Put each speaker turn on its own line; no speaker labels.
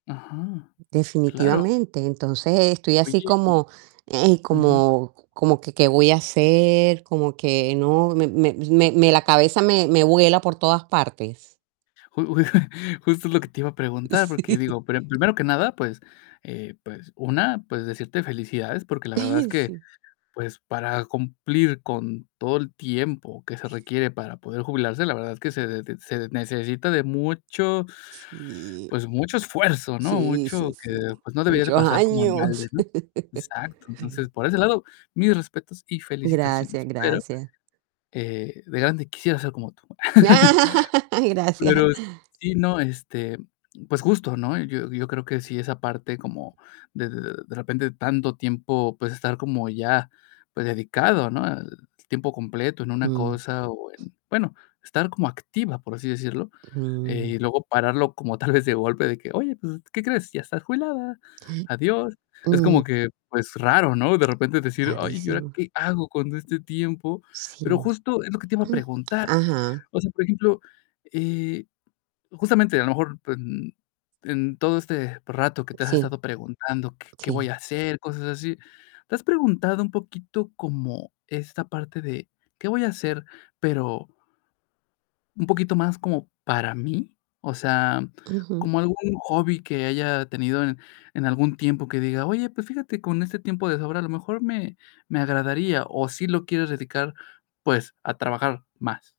Ajá, claro.
Definitivamente, entonces estoy así
Oye, y
como, ey,
Ujú.
como como, ¿que qué voy a hacer?, como que no me me me me la cabeza me me vuela por todas partes.
Ju ju justo es lo que te iba a preguntar, porque
Sí.
digo, per primero que nada, pues, eh, pues una, pues, decirte felicidades, porque la verdad es que,
Sí.
pues, para cumplir con todo el tiempo que se requiere para poder jubilarse, la verdad es que se de se necesita de mucho
Sí.
pues, mucho esfuerzo, ¿no?
Sí,
Mucho
sí,
que,
sí.
pues, no debería de
Muchos
pasar como en balde,
años.
¿no? Exacto Entonces, por ese lado, mis respetos y
Gracias,
felicitaciones, pero,
gracias.
eh, de grande quisiera ser como tú.
Gracias.
Pero, s sí, no, este, pues justo, ¿no? Yo yo creo que sí, esa parte como de de repente tanto tiempo, pues, estar como ya, pues dedicado, ¿no?, al tiempo completo en una
Mm.
cosa o en bueno, estar como activa, por así decirlo, eh,
Mm.
y luego pararlo como tal vez de golpe de que: "Oye, pues, ¿qué crees? Ya estás jubilada. Adiós". Es como
Ujú.
que, pues raro, ¿no? De repente decir: "Ay, ¿y ahora
Rarísimo.
qué hago con este tiempo?". Pero
Sí.
justo es lo que te iba a preguntar.
Ajá.
O sea, por ejemplo, eh, justamente, a lo mejor, pues, n en todo este rato que te has
Sí.
estado preguntando: "¿Qué qué voy
Sí.
a hacer?", cosas así. Te has preguntado, un poquito como esta parte de: "Qué voy a hacer?", pero "un poquito más como, para mí", o sea,
Ujú.
como algún hobby que haya tenido en en algún tiempo que diga: "Oye, pues, fíjate con este tiempo de sobra, a lo mejor me me agradaría", ¿o sí lo quieres dedicar, pues, a trabajar más?